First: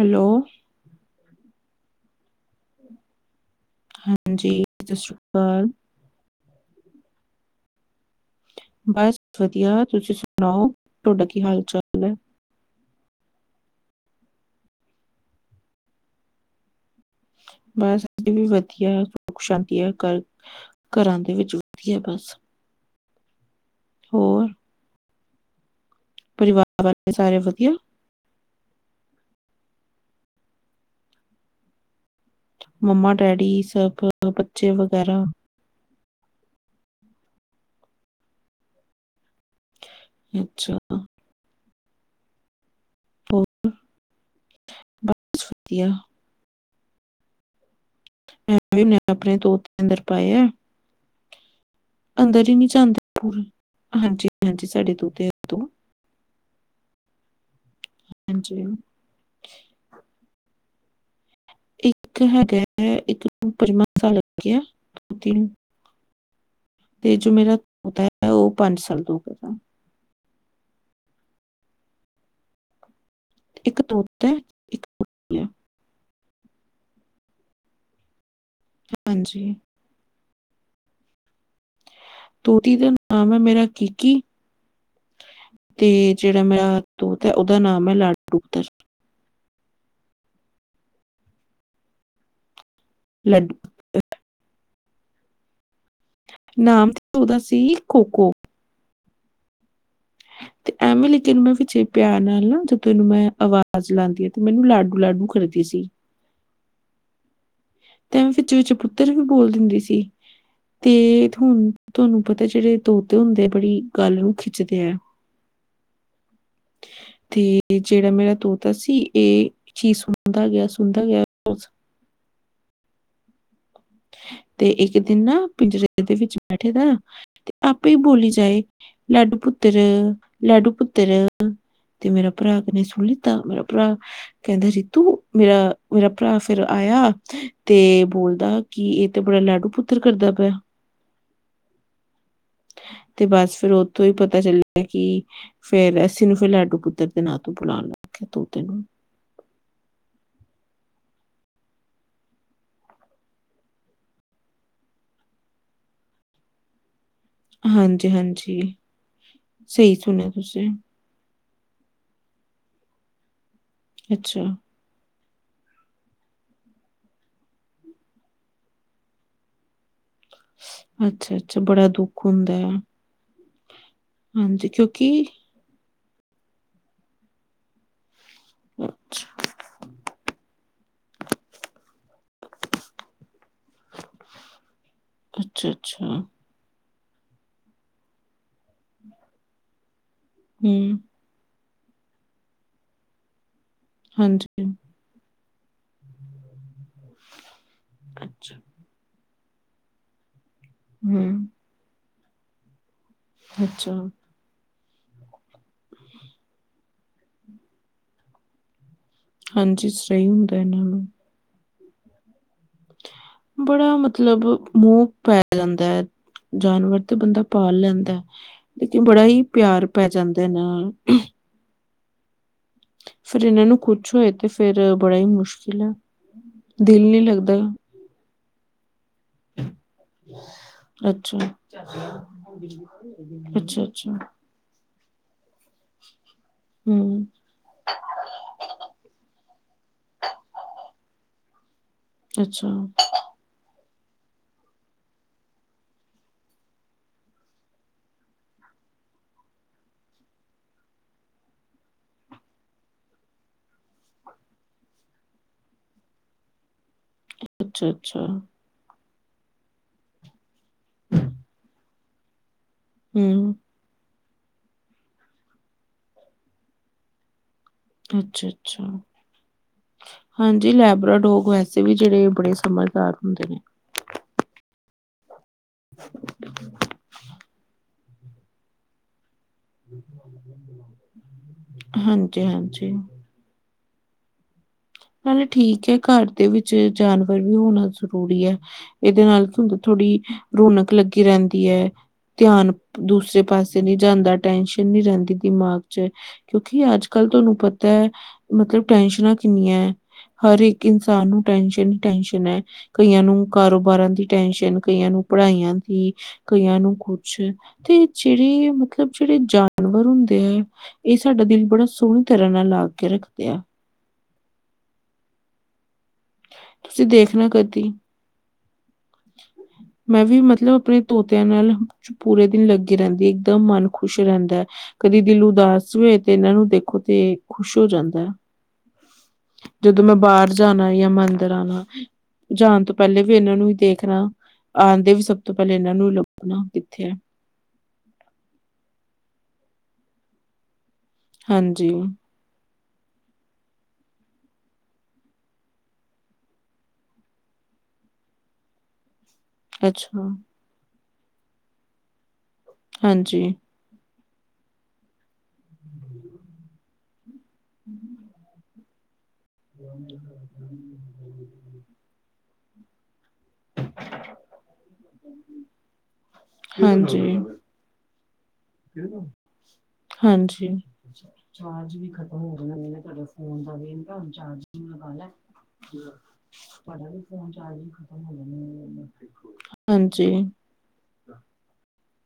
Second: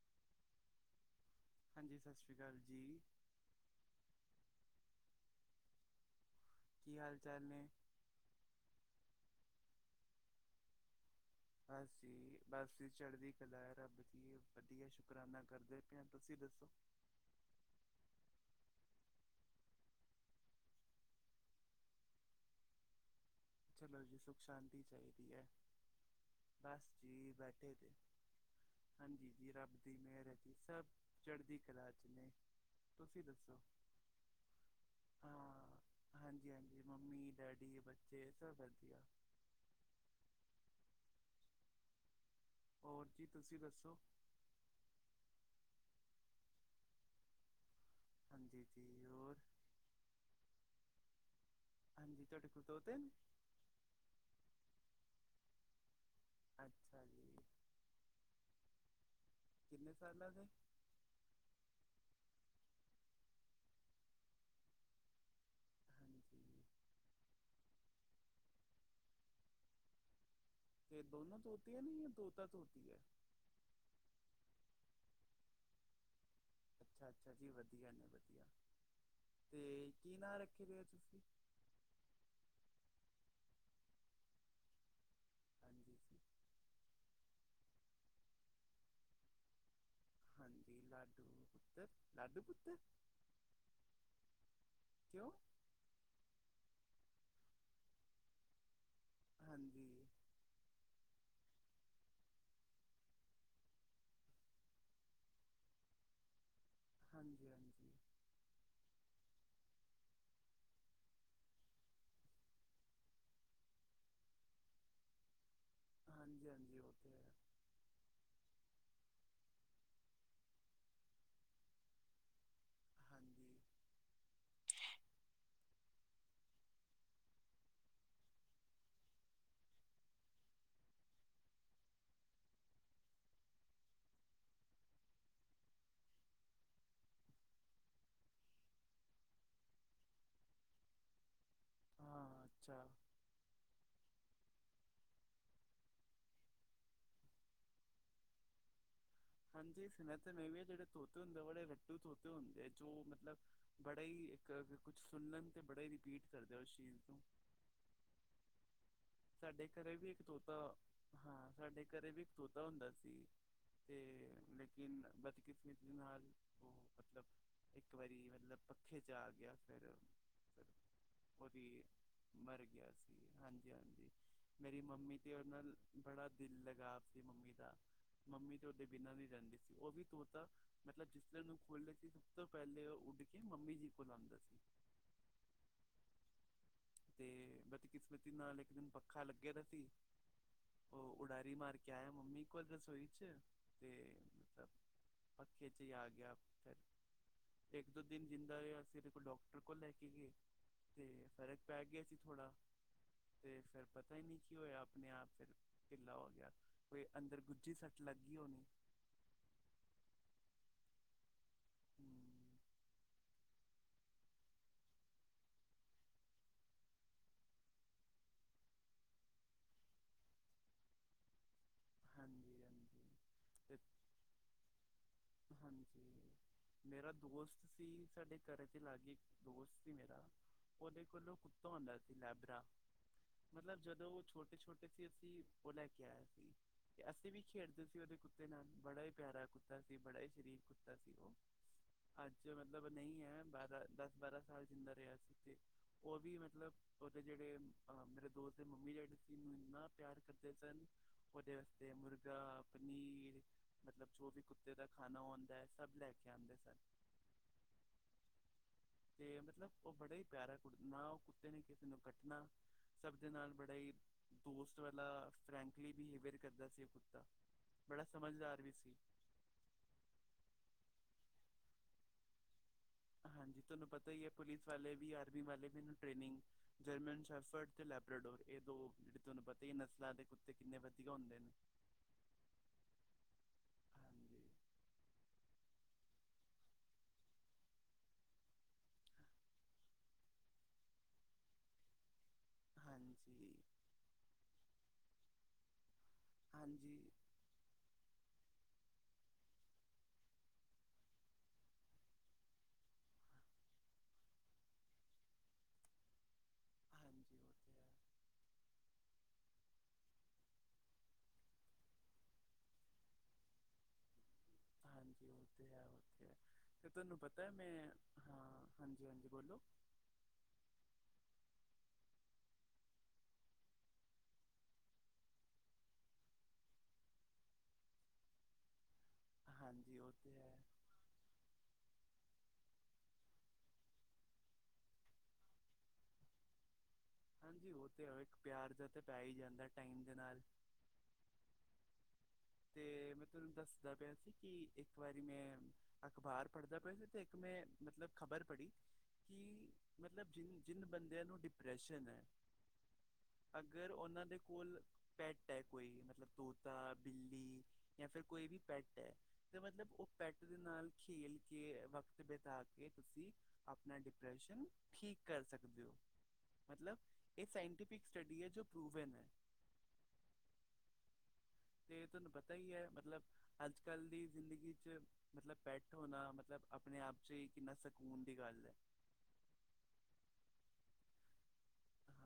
Hello ਹਾਂਜੀ ਸਤਿ ਸ੍ਰੀ ਅਕਾਲ ਜੀ ਹਾਂਜੀ ਸਤਿ ਸ੍ਰੀ ਅਕਾਲ ਕੀ ਹਾਲ ਚਾਲ ਨੇ ਬਸ ਵਧੀਆ ਤੁਸੀਂ ਸੁਣਾਓ ਤੁਹਾਡਾ ਕੀ ਹਾਲ- ਬਸ ਚਾਲ ਨੇ ਜੀ ਬਸ ਚੜ੍ਹਦੀ ਕਲਾ, ਰੱਬ ਦੀ ਵਧੀਆ ਸ਼ੁਕਰਾਨਾ ਕਰਦੇ ਪਏ ਤੁਸੀਂ ਦੱਸੋ ਬਸ ਅ ਵੀ ਵਧੀਆ ਸੁੱਖ ਸ਼ਾਂਤੀ ਆ ਕਰ ਘਰਾਂ ਦੇ ਵਿੱਚ ਹੁੰਦੀ ਆ ਬਸ ਚਲੋ ਜੀ ਸੁਖ ਹੋਰ ਸ਼ਾਂਤੀ ਚਾਹੀਦੀ ਹੈ। ਪਰਿਵਾਰ ਬਸ ਵਾਲੇ ਜੀ ਸਾਰੇ ਵਧੀਆ? ਬੈਠੇ ਤੇ ਹਾਂਜੀ ਜੀ। ਰੱਬ ਦੀ ਮਿਹਰ ਹੈ ਜੀ ਸਭ ਚੜ੍ਹਦੀ ਕਲਾ ਚ' ਨੇ। ਮੰਮਾ- ਤੁਸੀਂ ਡੈਡੀ ਦੱਸੋ ਸਭ ਬੱਚੇ ਵਗੈਰਾ ਹਾਂ ਹਾਂਜੀ- ਹਾਂਜੀ। ਮੰਮੀ- ਡੈਡੀ, ਬੱਚੇ ਸਭ ਕਰਦੀ ਆ। ਅੱਛਾ। ਹੋਰ ਜੀ, ਤੁਸੀਂ ਦੱਸੋ? ਬਸ ਵਧੀਆ। ਮੈ ਹਾਂਜੀ ਜੀ ਆਪਣੇ ਕੱਪਤੇ ਹੋਰ ਧੋ ਕੇ ਅੰਦਰ ਪਾਏ ਆ। ਹਾਂਜੀ ਅੰਦਰ ਤੁਹਾਡੇ ਹੀ ਕੋਲ ਨਹੀਂ ਤੋਤੇ ਜਾਂਦੇ ਨੇ ਕੋਈ। ਹਾਜੀ- ਹਾਂਜੀ ਸਾਡੇ ਤੋਤੇ ਤੋਂ - ਅੱਛਾ ਜੀ। ਹਾਂਜੀ। ਕਿੰਨੇ ਸਾਲਾਂ ਦੇ। ਇੱਕ ਹੈਗਾ ਹੈ ਇੱਕ ਪੰਜਵਾਂ ਸਾਲ ਗਿਆ। ਤੀਨ ਹਾਂਜੀ। ਤੇ ਜੋ ਮੇਰਾ ਤੋਤਾ ਹੈ ਉਹ ਪੰਜ ਸਾਲ ਤੋਂ ਹੋ ਗਿਆ। ਤੇ ਦੋਨਾਂ ਤੋਂ ਤੋਤਾ ਹੈ ਨ ਜਾਂ ਤੋਤਾ ਤੋਂ ਤੋਂਤੀ ਹੈ। ਇੱਕ ਤੋਤਾਂ ਹੈ ਇੱਕ ਤੋਤੀ। ਅੱਛਾ- ਅੱਛਾ। ਜੀ ਵਧੀਆ ਨੇ ਵਧੀਆ। ਹਾਂਜੀ, ਤੇ ਕੀ ਨਾਂ ਰੱਖੇ ਫੇਰ ਤੁਸੀਂ। ਤੋਤੀ ਦਾ ਨਾਮ ਹੈ ਮੇਰਾ ਕਿਕੀ ਤੇ ਹਾਂਜੀ ਜੀ ਜਿਹੜਾ ਮੇਰਾ ਤੋਤਾ ਹੈ ਉਹਦਾ ਨਾਮ ਹੈ ਲਾਡੂ। ਹਾਂਜੀ। ਲਾਡੂ ਪੁੱਤਰ, ਲਾਡੂ ਪੁੱਤਰ। ਲੱਡੂ। ਕਿਂਉ ਨਾਮ ਤੇ ਉਹਦਾ ਸੀ ਖੋ- ਖੋ। ਹਾਂਜੀ। ਤੇ ਐਵੇਂ ਲੇਕਿਨ ਮੈਂ ਪਿੱਛੇ ਪਿਆਰ ਨਾਲ ਨਾ ਜਦੋਂ ਇਹਨੂੰ ਮੈਂ ਆਵਾਜ਼ ਲਾਉਂਦੀ ਆ। ਤੇ ਮੈਨੂੰ ਲਾਡੂ, - ਲਾਡੂ ਕਰਦੀ ਸੀ। ਹਾਂਜੀ- ਹਾਂਜੀ। ਤੇਵੇ ਵਿੱਚ- ਵਿੱਚ ਪੁੱਤਰ ਵੀ ਬੋਲ ਦਿੰਦੀ ਸੀ। ਤੇ ਹਣ ਤੁਹਾਨੂੰ ਪਤਾ ਜਿਹੜੇ ਤੋਤੇ ਹੁੰਦੇ ਆ ਬੜੀ ਗੱਲ ਨੂੰ ਖਿੱਚਦੇ ਹੈ। [inaudible] ਹਾਂਜੀ-ਹਾਂਜੀ। ਉਹ ਤੇ ਹੈ। ਤੇ ਜਿਹੜਾ ਮੇਰਾ ਤੋਤਾ ਸੀ ਇਹ ਚੀਜ਼ ਸੁਣਦਾ ਗਿਆ, ਸੁਣਦਾ ਗਿਆ। ਹਾਂਜੀ। ਤੇ ਇੱਕ ਦਿਨ ਨਾ, ਪਿੰਜਰੇ ਦੇ ਵਿੱਚ ਬੈਠੇ ਦਾ। ਤੇ ਆਪੇ ਹੀ ਬੋਲੀ ਜਾਏ। ਲਾਡੂ ਪੁੱਤਰ, ਲਾਡੂ ਪੁੱਤਰ ਤੇ ਮੇਰਾ ਭਰਾ ਕ ਸੁਣੀ ਲਿੱਤਾ। ਮੇਰਾ ਭਰਾ ਕਹਿੰਦਾ ਰੀਤੂ ਮੇਰਾ ਮੇਰਾ ਭਰਾ ਫੇਿਰ ਆਇਆ। ਤੇ ਬੋਲਦਾ ਕੀ ਇਹ ਤੇ ਬੜਾ ਲਾਡੂ ਪੁੱਤਰ ਕਰਦਾ ਪਿਆ। ਹਾਂ, ਅੱਛਾ। ਤੇ ਬਸ, ਫਿਰ ਉੱਥੋਂ ਹੀ ਪਤਾ ਚੱਲਿਆ ਕਿ ਫੇਰ ਅੱਸੀ ਨੂੰ ਫਿਰ ਲਾਡੂ ਪੁੱਤਰ ਦੇ ਨਾਂ ਤੋਂ ਬੁਲਾਉਣ ਲੱਗ ਗਿਆ ਤੋਤੇ ਨੂੰ। ਹਾਂਜੀ ਸੁਨ ਤਾਂ ਮ ਵੀ ਜਿਹੜੇ ਤੋਤੇ ਹੁੰਦੇ ਬੜੇ ਰੋ, ਤੋਤੇ ਹੁੰਦੇ ਆ। ਜੋ ਮਤਲਬ ਬੜਾ ਹੀ ਇੱਕ ਕੁਛ ਸੁਣਣ ਤੇ ਬੜਾ ਹੀ ਰਿਪੀਟ ਕਰਦੇ ਉਸ ਚੀਜ਼ ਨੂੰ। ਹਾਂਜੀ- ਹਾਂਜੀ। ਸਾਡੇ ਘਰੇ ਸਹੀ ਵੀ ਇੱਕ ਸੁਣਿਆ ਤੋਤਾ ਤੁਸੀਂ ਹਾਂ, ਸਾਡੇ ਘਰੇ ਵੀ ਇੱਕ ਤੋਤਾ ਹੁੰਦਾ ਸੀ। ਤੇ ਅੱਛਾ ਕ ਬਦਕਿਸਮਤ ਦੇ ਨਾਲ ਉਹ ਮਤਲਬ ਇੱਕ ਵਾਰੀ ਮਤਲਬ ਪੱਖੇ ਚ' ਆ ਗਿਆ। ਫਿਰ ਅੱਛਾ ਉਹ ਅੱਛਾ ਵੀ ਬੜਾ ਦੁੱਖ ਹੁੰਦਾ ਮਰ ਹੈ ਗਿਆ ਸੀ। ਹਾਂਜੀ- ਹਾਂਜੀ। ਹਾਂਜੀ ਮੇਰੀ ਮੰਮੀ ਕਿਉਂਕਿ ਤੇ ਓਦ ਨਾਲ ਬੜਾ ਦਿਲ ਲਗਾਵ ਸੀ ਮੰਮੀ ਦਾ, ਮੰਮੀ ਤੇ ਓਦੇ ਬਿਨਾਂ ਨੀ ਰੈਂਦੀ ਸੀ, ਓ ਵੀ ਤੋਤਾ ਮਤਲਬ ਜਿਸ ਦਿਨ ਨੂੰ ਖੋਲੇ ਸੀ ਸਬ ਤੋ ਪੈਲੇ ਓ ਉਡ ਕਿ ਮੰਮੀ ਜੀ ਕੋਲ ਆਂਦਾ ਸੀ। ਅੱਛਾ ਅੱਛਾ ਤੇ ਬਦਕਿਸਮਤੀ ਨਾਲ ਇੱਕ ਦਿਨ ਪੱਖਾ ਲਗੇਆ ਦਾ ਸੀ ਹੂੰ ਓ ਉਡਾਰੀ ਮਾਰ ਕੇ ਆਏਆ ਮੰਮੀ ਕੋਲ ਰਸੋਈ ਚ ਤੇ ਹਾਂਜੀ, ਮਤਬ ਪੱਖੇ ਚੇ ਆ ਗੇਆ ਫੇਰ, ਏਕ ਦੋ ਦਿਨ ਅੱਛਾ, ਜਿੰਦਾ ਰੇਆ ਅਸੀ ਓਦੇ ਕੋਲ ਡਾ ਟਰ ਕੋਲ ਲੈ ਕੇ ਗਏ, ਤੇ ਹੂੰ, ਫ਼ਰਕ ਪੈ ਗੇਆ ਸੀ ਥੋੜਾ ਤੇ ਫੇਰ ਅੱਛਾ, ਪਤਾ ਈ ਨੀ ਕੀ ਹੋਏਆ ਅਪਨੇ ਆਪ ਫੇਰ ਟਿੱਲਾ ਹੋ ਗੇਆ, ਕੋਈ ਅੰਦਰ ਗੁੱਜੀ ਸੱਟ ਲਾਗੀ ਹੋਨੀ। ਹਾਂਜੀ, ਸਈ ਹੁੰਦੈ ਐਨਾਂ ਨੂੰ। ਹੂੰ। ਬੜਾ ਮਤਲਬ ਮੂੰਹ ਪੈ ਜਾਂਦੈ। ਜਾਨਵਰ ਤੇ ਬੰਦਾ ਪਾਲ ਲੈਂਦੇ ਲੇਕਿਨ ਬੜਾ ਹੀ ਪੇਆਰ ਪੈ ਜਾਂਦੇ ਨਾ। ਹਾਂਜੀ, ਹਾਂਜੀ। ਫਿਰ ਇਨਾਂ ਨੂੰ ਤੇ ਕੁੱਛ ਹੋਏ ਤੇ, ਫੇਰ ਬੜਾ ਈ ਮੁਸ਼ਕਿਲ ਹੈ, ਦਿਲ ਨੀ ਲਗਦਾ। ਵੀਰ ਸਾਡੇ ਘਰੇ ਦੇ ਲਾਗੇ ਇਕ ਦੋਸਤ ਸੀ ਮੇਰਾ ਓਦੇ ਕੋਲੋਂ ਅੱਛਾ, ਕੁੱਤਾ ਹੁੰਦਾ ਸੀ ਲੈਬਰਾ, ਮਤਲਬ ਅੱਛਾ, ਜਦੋਂ ਅੱਛਾ, ਓ ਛੋਟੇ-ਛੋਟੇ ਤੇ ਫਿ ਅਸੀ ਓ ਲੈ ਕੇ ਆਏ ਸੀ, ਤੇ ਹੂੰ, ਅਸੀ ਵੀ ਖੇਡਦੇ ਸੀ ਓਦੇ ਕੁੱਤੇ ਨਾਲ, ਬੜਾ ਈ ਪੇਆਰਾ ਕੁੱਤਾ ਸੀ, ਬੜਾ ਈ ਸ਼ਰੀਫ ਕੁੱਤਾ ਸੀ ਓ। ਅੱਜ ਅੱਛਾ, ਮਤਲਬ ਨਹੀਂ ਹੈ ਬਾਰਾਂ, ਦੱਸ-ਬਾਰਾਂ ਸਾਲ ਜਿੰਦਾ ਰੇਆ ਸੀ ਉਥੇ, ਓ ਵੀ ਮਤਲਬ ਓਦੇ ਜੇੜੇ ਅ ਮੇਰੇ ਦੋਸਤ ਮੰਮੀ ਡੇਡੀ ਸੀ ਉਨੂੰ ਇੰਨਾ ਪੇਆਰ ਕਰਦੇ ਸਨ। ਓਦੇ ਅਸਤੇ ਮੁਰਗਾ, ਪਨੀਰ ਮਤਲਬ ਜੋ ਵੀ ਕੁਤ ਤੇ ਦਾ ਖਾਨਾ ਹੁੰਦੈ, ਸਬ ਲੈ ਕੇ ਆਂਦੇ ਸਨ। ਅੱਛਾ, ਅੱਛਾ। ਤੇ ਮਤਲਬ ਓ ਬੜਾ ਈ ਪੇਆਰਾ ਕੁੜ, ਨਾ ਓ ਕੁੱਤੇ ਨੇ ਕਿਸੀ ਨੂੰ ਕੱਟਨਾ ਸਬ ਦੇ ਨਾਲ ਹੂੰ, ਬੜਾ ਈ, ਦੋਸਤ ਵਾਲਾ, ਫਰੈਂਕਲੀ ਬਿਹੇਵੀਅਰ ਕਰਦਾ ਸੀ ਓ ਕੁੱਤਾ। ਬੜਾ ਅੱਛਾ, ਸਮਝਦਾਰ ਵੀ ਅੱਛਾ, ਸੀ। ਹਾਂਜੀ ਲੈਬਰਾ ਡੋਗ ਵੈਸੇ ਵੀ ਜੇੜੇ ਬੜੇ ਸਮਜ ਹਾਂਜੀ ਤੂਆਨੂੰ ਪਤਾ ਈ ਐ ਪੁਲਿਸ ਵਾਲੇ ਵੀ, ਆਰਮੀ ਵਾਲੇ ਵੀ, ਐਨੂ ਟ੍ਰੇਨਿਗ ਜਰਮਨ ਸੈਫਰਡ ਤੇ ਲੈਬ ਰਾਡੋਰ ਏ ਦੋ, ਜੇੜੇ ਤੂਆਨੂੰ ਪਤਾ ਈ ਏ, ਨਸਲਾਂ ਦੇ ਕੁੱਤੇ ਕਿੰਨੇ ਵਦੀਆ ਹੁੰਦੇ ਨੇ। ਹਾਂਜੀ, ਹਾਂਜੀ। ਚੱਲੋ ਠੀਕ ਹੈ, ਘਾਰ ਦੇ ਵਿੱਚ ਜਾਨਵਰ ਵੀ ਹੋਨਾ ਜ਼ਰੂਰੀ ਐ। ਏਦੇ ਨਾਲ ਤੂਂਦ ਥੋੜੀ ਰੌਨਕ ਲੱਗੀ ਰੈਂਦੀ ਐ। ਧੇਆਨ ਦੂਸਰੇ ਹਾਂਜੀ ਹਾਂਜੀ ਪਾਸੇ ਨੀ ਜਾਂਦਾ, ਟੈਨਸ਼ਨ ਨੀ ਰੈਂਦੀ ਦਿਮਾਗ ਕਿਉਂਕਿ ਹਾਂਜੀ ਅਜ-ਕਲ ਤੂਆਨੂੰ ਪਤਾ ਐ, ਮਤਲਬ ਟੈਨਸ਼ਨਾਂ ਕਿੰਨੀਐ ਹਰ ਇੱਕ ਇਨਸਾਨ ਨੂੰ ਟੈਨਸ਼ਨ ਈ ਟੈਨਸ਼ਨ ਐ। ਕਈਆਂ ਨੂੰ ਕਾਰੋਬਾਰਾਂ ਦੀ ਟੈਨਸ਼ਨ, ਕਈਆਂ ਨੂੰ ਪੜਾਈਆਂ ਦੀ, ਕਈਆਂ ਨੂੰ ਹਾਂਜੀ ਕੁੱਛ ਉਹ ਹੈ ਤੇ ਜੇੜੇ ਮਤਲਬ ਜੇੜੇ ਜਾਨਵਰ ਹੁੰਦੇ ਐ ਏ ਸਾਡਾ ਦਿਲ ਬੜਾ ਸੋਣੀ ਤਰਾਂ ਨਾਲ ਲਾ ਕੇ ਰੱਖਦੇ ਆ। ਹਾਂਜੀ, ਓ ਤੇ ਹੈ, ਓ ਤੇ ਹੈ, ਤੇ ਤੁਸੀਂ ਤੂਆਨੂੰ ਦੇਖਣਾ ਪਤੈ ਮੈਂ ਕਦੀ ਹਾਂ ਹਾਂਜੀ, ਹਾਂਜੀ ਬੋਲੋ। ਮੈਂ ਵੀ ਮਤਲਬ ਅਪਨੇ ਤੋਤੇਆਂ ਨਾਲ ਪੂਰੇ ਦਿਨ ਲੱਗੀ ਰੈਂਦੀ, ਇੱਕਦਮ ਮਨ ਖੁਸ਼ ਰੈਂਦੈ। ਕਦੀ ਦਿਲ ਉਦਾਸ ਹੋਵੇ ਤੇ ਏਨਾਂ ਨੂੰ ਦੇਖੋ ਤੇ ਖ਼ੁਸ਼ ਹੋ ਜਾਂਦੈ। ਹਾਂਜੀ ਜਦੋਂ ਉਹ ਮੈਂ ਤੇ ਬਾਰ ਹੈ ਜਾਨਾ ਯਾ ਮੈਂ ਅਂਦਰ ਆਨਾ, ਜਾਨ ਤੋ ਪੈਲੇ ਵੀ ਏਨਾਂ ਨੂੰ ਈ ਦੇਖ ਦੇਖਨਾ, ਆਂਦੇ ਵੀ ਸਬ ਤੋ ਪੈਲੇ ਇਨਾਂ ਨੂੰ ਲਬਨਾ ਕਿੱਥੇ ਐ। ਹਾਂਜੀ ਓ ਤੇ ਹੈ, ਇਕ ਪੇਆਰ ਜਾ ਤੇ ਪੈ ਈ ਜਾਂਦੈ ਟਾਈਮ ਦੇ ਨਾਲ। ਹਾਂਜੀ। ਤੇ, ਮੈਂ ਤੁਹਾਨੂੰ ਦੱਸਦਾ ਪਿਆ ਸੀ, ਕਿ ਇੱਕ ਵਾਰੀ ਮੈਂ ਅਖ਼ਬਾਰ ਪੜ੍ਹਦਾ ਪਿਆ ਸੀ, ਤੇ ਇੱਕ ਮੈਂ, ਮਤਲਬ ਖ਼ਬਰ ਪੜ੍ਹੀ ਕਿ ਅੱਛਾ ਮਤਲਬ, ਜਿਨ -ਜਿਨ ਬੰਦਿਆਂ ਨੂੰ ਡਿਪਰੈਸ਼ਨ ਹੈ। ਹਾਂਜੀ, ਅਗਰ, ਉਹਨਾਂ ਦੇ ਕੋਲ, ਪੈੱਟ ਹੈ ਕੋਈ, ਮਤਲਬ ਤੋਤਾ ਬਿੱ, ਜਾਂ, ਫਿਰ ਕੋਈ ਵੀ ਪੈੱਟ ਹੈ, ਤੇ ਮਤਲਬ ਉਹ ਪੈੱਟ ਦੇ ਨਾਲ ਖੇਲ ਕੇ ਵਕ ਤ, ਬਿਤਾ ਕੇ, ਤੁਸੀਂ ਆਪਣਾ ਡਿਪਰੈਸ਼ਨ, ਠੀਕ ਕਰ ਸਕਦੇ ਹੋ। ਮਤਲਬ, ਹਾਂਜੀ ਇਹ ਸਾਇੰਟੀਫਿਕ ਸਟੱਡੀ ਹੈ, ਜੋ ਪ੍ਰੂਵਨ ਹੈ ਹਾਂਜੀ। ਚਾਰਜ ਤੇ ਵੀ ਤੁਹਾਨੂੰ ਖਤਮ ਪਤਾ ਹੋ ਹੀ ਹੈ ਜਾਣਾ, ਮਤਲਬ ਤੁਹਾਡਾ ਫੋਨ ਅੱਜ ਕੱਲ ਦੀ ਜ਼ਿੰਦਗੀ [unintelligible] ਮਤਲਬ, ਪੈੱਟ ਹੋਣਾ ਮਤਲਬ, ਆਪਣੇ ਆਪ ਚ ਹੀ, ਕਿੰਨਾ ਸਕੂਨ ਦੀ ਗੱਲ ਹੈ। ਹਾਂਜੀ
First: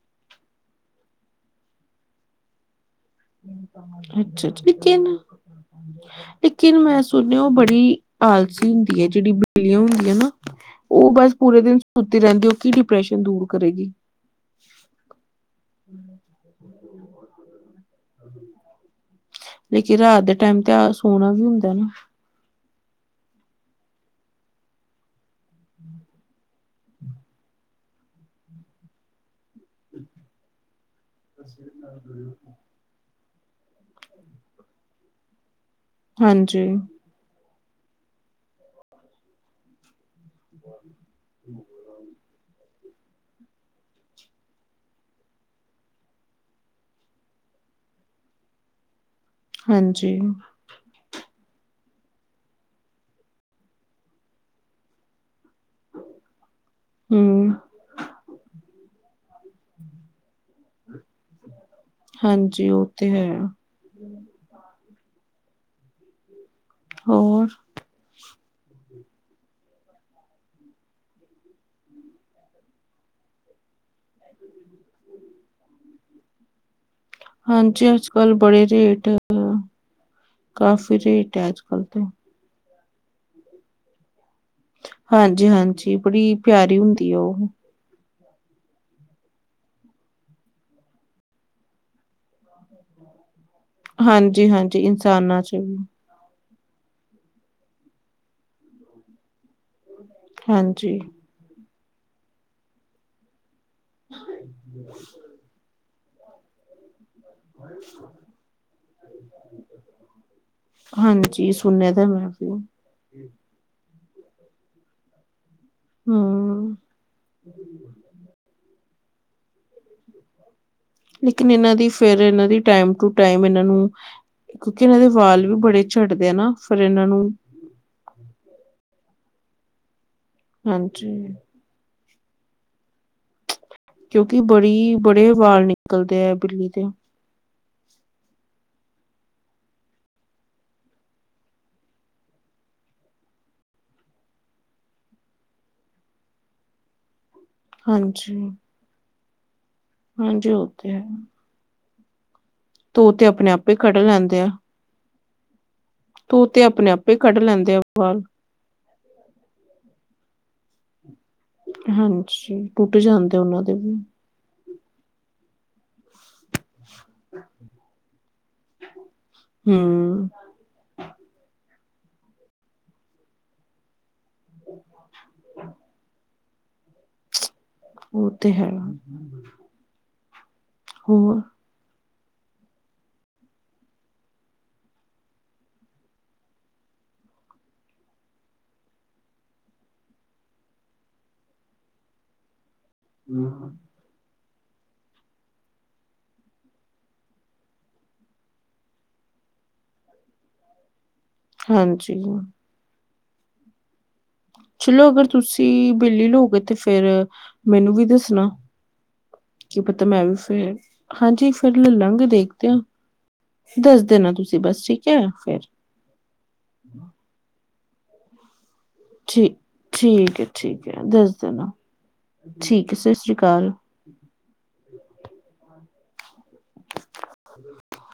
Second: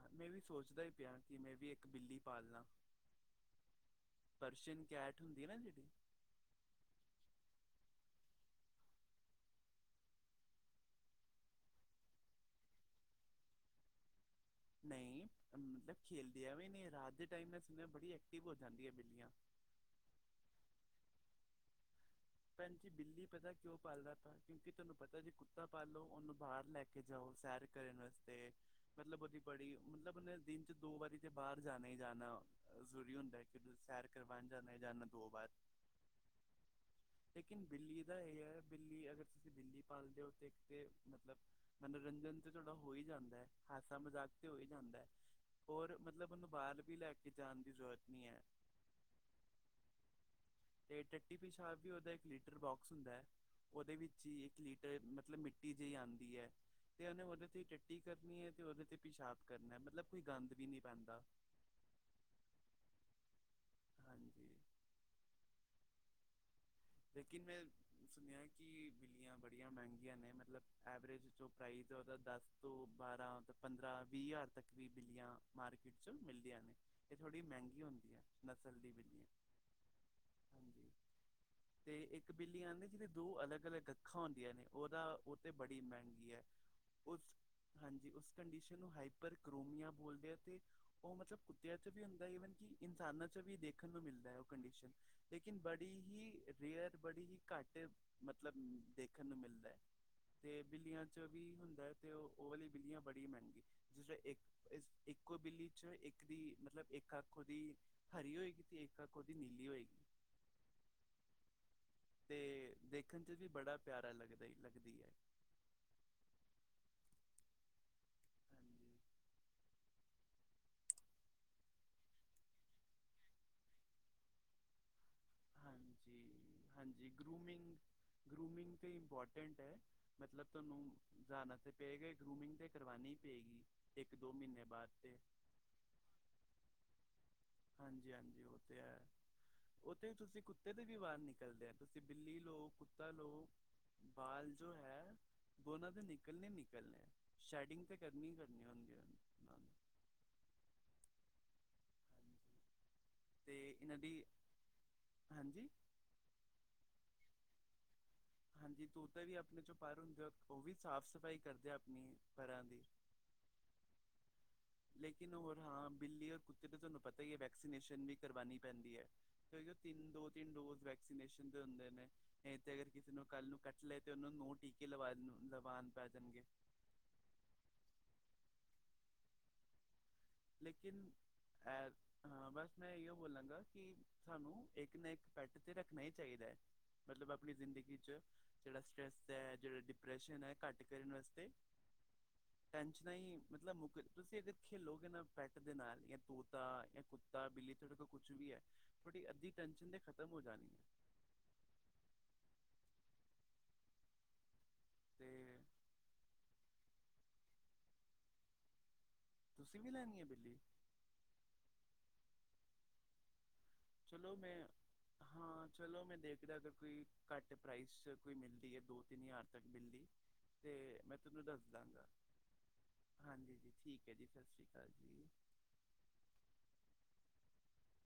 ਹਾਂ, ਮੈਂ ਵੀ ਸੋਚਦਾ ਈ ਪਿਆਂ, ਕਿ ਮੈਂ ਵੀ, ਇੱਕ ਬਿੱਲੀ ਪਾਲ, ਲਾਂ। ਅੱਛਾ ਅੱਛਾ। ਪਰਸ਼ੀਅਨ, ਲੇਕਿਨ ਕੈਟ ਹੁੰਦੀ ਹੈ ਨਾ, ਜਿਹੜੀ। ਲੇਕਿਨ, ਮੈਂ ਸੁਣਿਆ, ਉਹ ਬੜੀ ਆਲਸੀ ਹੁੰਦੀ ਹੈ, ਜਿਹੜੀ ਬਿੱਲੀਆਂ ਹੁੰਦੀ ਹੈ, ਨਾ। ਉਹ ਬਸ, ਪੂਰੇ ਦਿਨ ਸੁੱਤੀ ਰਹਿੰਦੀ, ਉਹ ਕੀ ਡਿਪਰੈਸ਼ਨ ਦੂਰ ਕਰੇਗੀ? ਨਹੀਂ, ਮਤਲਬ ਖੇਲਦੀਆਂ ਵੀ ਨੇ, ਰਾਤ ਦੇ ਟਾਈਮ ਮੈੰ, ਸੁਣਿਆ ਬੜੀ ਐਕਟਿਵ ਹੋ ਜਾਂਦੀ ਹੈ ਬਿੱਲੀਆਂ। ਲੇਕਿਨ, ਰਾਤ ਦੇ ਟਾਈਮ ਤੇ ਸੌਣਾ ਵੀ ਹੁੰਦਾ ਨਾ। ਭੈਣ ਜੀ, ਬਿੱਲੀ ਪਤਾ ਕਿਉਂ ਪਾਲਦੇ ਆਪਾਂ? ਕਿਉਂਕਿ ਤੁਹਾਨੂੰ ਪਤਾ, ਜੇ ਕੁੱਤਾ ਪਾਲੋ, ਉਹਨੂੰ ਬਾਹਰ ਲੈ ਕੇ, ਕੇ ਜਾਓ, ਸੈਰ ਕਰਨ ਵਾਸਤੇ ਮਤਲਬ ਉਹਦੀ ਬੜੀ ਮਤਲਬ, ਉਹਨੇ ਦਿਨ ਚ ਦੋ ਵਾਰੀ ਤੇ, ਬਾਹਰ ਜਾਣਾ ਹੀ ਜਾਣਾ। ਜ਼ਰੂਰੀ ਹੁੰਦਾ, ਕਿ ਤੁਸੀ, ਸੈਰ ਕਰਵਾਉਣ ਜਾਣਾ, ਹੀ ਜਾਣਾ ਦੋ ਵਾਰ ਹਾਂਜੀ ਲੇਕਿਨ, ਬਿੱਲੀ ਦਾ ਇਹ ਹੈ, ਬਿੱਲੀ, ਅਗਰ ਤੁਸੀਂ ਬਿੱਲੀ ਪਾਲਦੇ ਹੋ। ਤੇ, ਤੇ ਮਤਲਬ ਮਨੋਰੰਜਨ ਤੇ ਤੁਹਾਡਾ ਹੋ, ਹੀ ਜਾਂਦਾ, ਹਾਸਾ ਮਜ਼ਾਕ ਤੇ ਹੋ, ਹੀ ਜਾਂਦਾ। ਔਰ, ਮਤਲਬ ਉਹਨੂੰ ਬਾਹਰ ਵੀ ਲੈ ਕੇ, ਜਾਣ ਦੀ ਜ਼ਰੂਰਤ ਨਹੀਂ ਹੈ। ਹਾਂਜੀ ਤੇ, ਟੱਟੀ- ਪਿਸ਼ਾਬ ਵੀ, ਉਹਦਾ ਇੱਕ ਲੀਟਰ ਬਾਕਸ ਹੁੰਦਾ ਹੈ। ਉਹਦੇ ਵਿੱਚ ਹੀ, ਇੱਕ ਲੀਟਰ ਮਤਲਬ ਮਿੱਟੀ, ਜਿਹੀ ਆਉਂਦੀ ਹੈ। ਤੇ, ਉਹਨੇ ਉਹਦੇ ਹੂੰ ਤੇ ਟੱਟੀ ਕਰਨੀ ਹੈ, ਤੇ ਉਹਦੇ ਤੇ ਪਿਸ਼ਾਬ ਕਰਨਾ ਮਤਲਬ ਕੋਈ ਗੰਦ ਵੀ ਨਹੀਂ ਪੈਂਦਾ। ਹਾਂਜੀ, ਉਹ ਤੇ ਹੈ। ਹਾਂਜੀ। ਲੇਕਿਨ ਹੋਰ ਮੈਂ ਸੁਣਿਆ, ਕਿ ਬਿੱਲੀਆਂ ਬੜੀਆਂ ਮਹਿੰਗੀਆਂ ਨੇ, ਮਤਲਬ ਐਵਰੇਜ ਜੋ ਪ੍ਰਾਈਜ਼, ਉਹਦਾ ਦਸ ਤੋਂ ਬਾਰਾਂ, ਪੰਦਰਾਂ ਵੀਹ ਹਜ਼ਾਰ ਤੱਕ ਵੀ ਬਿੱਲੀਆਂ ਮਾਰਕੀਟ ਚੋਂ, ਮਿਲਦੀਆਂ ਨੇ। ਇਹ ਥੋੜ੍ਹੀ, ਮਹਿੰਗੀ ਹਾਂਜੀ ਅੱਜ ਹੁੰਦੀ ਹੈ, ਕੱਲ ਬੜੇ ਨਸਲ ਦੀ ਰੇਟ ਬਿੱਲੀਆਂ, ਹਾਂਜੀ, ਠੀਕ ਹੈ, [unintelligible] ਤੇ ਇੱਕ, ਬਿੱਲੀ ਆਉਂਦੀ ਜਿਹਦੇ ਦੋ ਅਲੱਗ- ਅਲੱਗ ਅੱਖਾਂ, ਹੁੰਦੀਆਂ ਨੇ। ਉਹਦਾ, ਉਹ ਹਾਂਜੀ ਤੇ ਬੜੀ ਹਾਂਜੀ ਮਹਿੰਗੀ ਹੈ। ਪਿਆਰੀ ਹੁੰਦੀ ਆ ਉਸ ਉਹ ਹਾਂਜੀ, ਉਸ ਕੰਡੀਸ਼ਨ ਨੂੰ, ਹਾਈਪਰ ਕ੍ਰੋਮੀਆ ਬੋਲਦੇ ਆ ਤੇ ਉਹ ਮਤਲਬ, ਕੁੱਤਿਆਂ ਚ ਵੀ ਹੁੰਦਾ, ਈਵਨ ਕਿ ਇਨਸਾਨਾਂ ਵਿਚ ਵੀ ਦੇਖ ਦੇਖਣ ਨੂੰ, ਮਿਲਦਾ ਉਹ ਹਾਂਜੀ ਹਾਂਜੀ ਕੰਡੀਸ਼ਨ, ਇਨਸਾਨਾਂ ਚ ਲੇਕਿਨ ਵੀ ਬੜੀ ਹੀ ਰੇਅਰ, ਬੜੀ ਹੀ ਘੱਟ, ਮਤਲਬ ਦੇਖਣ ਨੂੰ ਮਿਲਦਾ ਹੈ। ਤੇ ਹਾਂਜੀ ਬਿੱਲੀਆਂ ਵਿੱਚ ਵੀ ਹੁੰਦਾ ਹੈ, ਤੇ ਉਹ ਵਾਲੀ ਬਿੱਲੀਆਂ, ਬੜੀ ਮਹਿੰਗੀ ਜਿਸ ਵਿੱਚ ਇੱਕ, ਜਿਸ ਵਿੱਚ ਇੱਕ ਇਕੋ ਬਿੱਲੀ ਵਿਚ, ਇੱਕ ਦੀ ਮਤਲਬ, ਇੱਕ ਅੱਖ ਉਹਦੀ ਹਰੀ ਹੋਏਗੀ, ਤੇ ਇੱਕ ਅੱਖ ਉਹਦੀ ਨੀਲੀ ਹੋਏਗੀ। ਹਾਂਜੀ ਸੁਣਿਆ ਦਾ ਮੈੰ ਤੇ, ਦੇਖਣ ਚ ਵੀ ਬੜਾ ਪਿਆਰਾ ਲੱਗਦਾ, ਲੱਗਦੀ ਹੈ। ਹਮ, [unintelligible] ਲੇਕਿਨ, ਇਹਨਾਂ ਦੀ ਫੇਿਰ ਇਹਨਾਂ ਦੀ ਟਾਈਮ ਟੂ ਟਾਈਮ, ਇਹਨਾਂ ਨੂੰ, ਕਿਉਂਕਿ ਇਹਨਾਂ ਦੇ ਵਾਲ ਵੀ ਬੜੇ ਹਾਂਜੀ- ਝੜਦੇ ਆ ਨਾ ਫਿਰ ਇਹਨਾਂ ਹਾਂਜੀ, ਨੂੰ ਗਰੂਮਿੰਗ ਗਰੂਮਿੰਗ ਤੇ ਇੰਪੋਰਟੈਂਟ ਹੈ, ਮਤਲਬ ਤੁਹਾਨੂੰ ਹਾਂਜੀ ਜ਼ਿਆਦਾ ਤੇ ਪਏ ਗੇ ਗਰੂਮਿੰਗ ਤੇ ਕਰਵੀ ਪਏਗੀ। ਇੱਕ ਦੋ ਕਿਉਂਕਿ ਮਹੀਨੇ ਬਾਅਦ ਤੇ ਬੜੀ-ਬੜੇ ਵਾਲ ਨਿਕਲਦੇ ਹੈ ਬਿੱਲੀ ਦੇ ਹਾਂਜੀ-ਹਾਂਜੀ ਉਹ ਤੇ ਹੈ। ਉੱਥੇ ਤੁਸੀਂ ਕੁੱਤੇ ਦੇ ਵੀ ਵਾਲ ਨਿਕਲਦੇ ਆ, ਤੁਸੀਂ ਬਿੱਲੀ ਲਓ, ਕੁੱਤਾ ਲਓ। ਵਾਲ ਜੋ ਹੈ ਉਹਨਾਂ ਦੇ ਨਿਕਲਣੇ- ਨਿਕਲਣੇ ਹੈ। ਸ਼ੈਡਿੰਗ ਤੇ ਕਰਨੀ ਹੀ ਹਾਂਜੀ, ਕਰਨੀ ਹੁੰਦੀਆਂ ਹਾਂ। ਹਾਂਜੀ ਉਹ ਤਾਂ ਹੈ। ਹਾਂਜੀ ਉਹ ਤੇ ਆਪਣੇ-ਆਪੇ ਇਹਨਾਂ ਖੜੇ ਦੀ ਰਹਂਦੇ ਆ। ਹਾਂਜੀ ਤੋਤੇ, ਆਪਣੇ-ਆਪੇ ਹੀ ਕੱਢ ਲੈਂਦੇ ਆ ਵਾਲ। ਹਾਂਜੀ, ਤੋਤੇ ਵੀ ਆਪਣੇ ਚੋਂ ਪਰ ਹੁੰਦੇ ਆ, ਉਹ ਵੀ ਸਾਫ਼- ਸਫ਼ਾਈ ਕਰਦੇ ਆ, ਆਪਣੀ ਪਰਾ ਹਾਂਜੀ ਦੀ। ਟੁੱਟ ਜਾਂਦੇ, ਉਹਨਾਂ ਦੇ ਵੀ। ਲੇਕਿਨ ਹੋਰ, ਹਾਂ ਬਿੱਲੀ ਔਰ ਕੁੱਤੇ ਤੇ ਤੁਹਾਨੂੰ ਪਤਾ ਹੀ ਹੈ ਵੈਕਸੀਨੇਸ਼ਨ ਵੀ ਕਰਵਾਣੀ ਪੈਂਦੀ ਹੈ। ਇਹ ਉ, ਹੂੰ ਤਿੰਨ-ਦੋ-ਤਿੰਨ ਡੋਜ਼ ਵੈਕਸੀਨੇਸ਼ਨ ਦੇ ਹੁੰਦੇ ਨੇ, ਤੇ ਅਗਰ ਕਿਸੇ ਨੂੰ ਕੱਲ ਨੂੰ ਕਟ ਲਏ ਤੇ, ਉਹਨੂੰ ਨੂੰਹ ਟੀਕੇ ਲਵਾ-ਲਵਾਉਣ ਪੈ ਜਾਣਗੇ। ਉਹ ਤੇ ਹੈ। ਲੇਕਿਨ, ਹੋਰ ਬਸ ਮੈਂ ਇਹੋ ਬੋਲਾਂਗਾ ਕਿ ਸਾਨੂੰ, ਇੱਕ ਨਾ ਇੱਕ ਪੈੱਟ ਤੇ ਰੱਖਣਾ ਹੀ ਚਾਹੀਦਾ ਹੈ, ਮਤਲਬ ਆਪਣੀ ਜ਼ਿੰਦਗੀ ਚ। ਜਿਹੜਾ ਸਟਰੈੱਸ ਹੈ, ਜਿਹੜਾ ਡਿਪਰੈਸ਼ਨ ਹੈ, ਘੱਟ ਕਰਨ ਵਾਸਤੇ। [inaudible] ਟੈਂਸ਼ਨਾਂ ਹੀ ਮਤਲਬ ਮੁੱਕ, ਤੁਸੀਂ ਅਗਰ ਖੇਲੋਗੇ ਨਾ ਪੈਟ ਦੇ ਨਾਲ, ਜਾਂ ਤੋਤਾ ਜਾਂ ਕੁੱਤਾ ਬਿੱਲੀ ਤੁਹਾਡੇ ਕੋ ਕੁੱਛ ਵੀ ਹੈ। ਥੋੜ੍ਹੀ ਅੱਧੀ ਟੈਨਸ਼ਨ ਤੇ ਖਤਮ ਹੋ ਜਾਣੀ ਹੈ। ਹਾਂਜੀ। ਚਲੋ ਅਗਰ ਤੇ ਤੁਸੀਂ ਬਿੱਲੀ ਲਓਗੇ ਤੇ ਫੇਰ ਮੈਨੂੰ ਵੀ ਦੱਸਣਾ, ਕੀ ਤੁਸੀਂ ਪਤਾ ਲੈਣੀ ਮੈਂ ਹੈ ਵੀ ਬਿੱਲੀ ਫਿਰ ਹਾਂਜੀ, ਫਿਰ ਲੈ ਲਵਾਂਗੇ ਦੇਖਦੇ ਹਾ, ਦੱਸ ਦੇਣਾ ਚਲੋ ਮੈਂ ਤੁਸੀਂ ਬਸ ਠੀਕ ਹੈ ਫੇਰ। ਹਾਂ ਚਲੋ ਮੈਂ ਦੇਖਦਾ ਅਗਰ ਕੋਈ ਘੱਟ ਪ੍ਰਾਈਜ਼ ਚ ਕੋਈ ਮਿਲਦੀ ਹੈ ਦੋ ਤਿੰਨ ਹਜ਼ਾਰ ਠੀਕ ਤੱਕ ਬਿੱਲੀ ਠੀਕ ਹੈ ਤੇ ਠੀਕ ਹੈ ਮੈਂ ਤੁਹਨੂੰ ਦੱਸ ਦੇਣਾ ਦਾਂਗਾ। ਠੀਕ ਹੈ ਸਤਿ ਸ਼੍ਰੀ ਹਾਂਜੀ ਜੀ, ਅਕਾਲ ਠੀਕ ਹੈ ਜੀ ਸਤਿ ਸ੍ਰੀ ਅਕਾਲ ਜੀ। ਹ [unintelligible]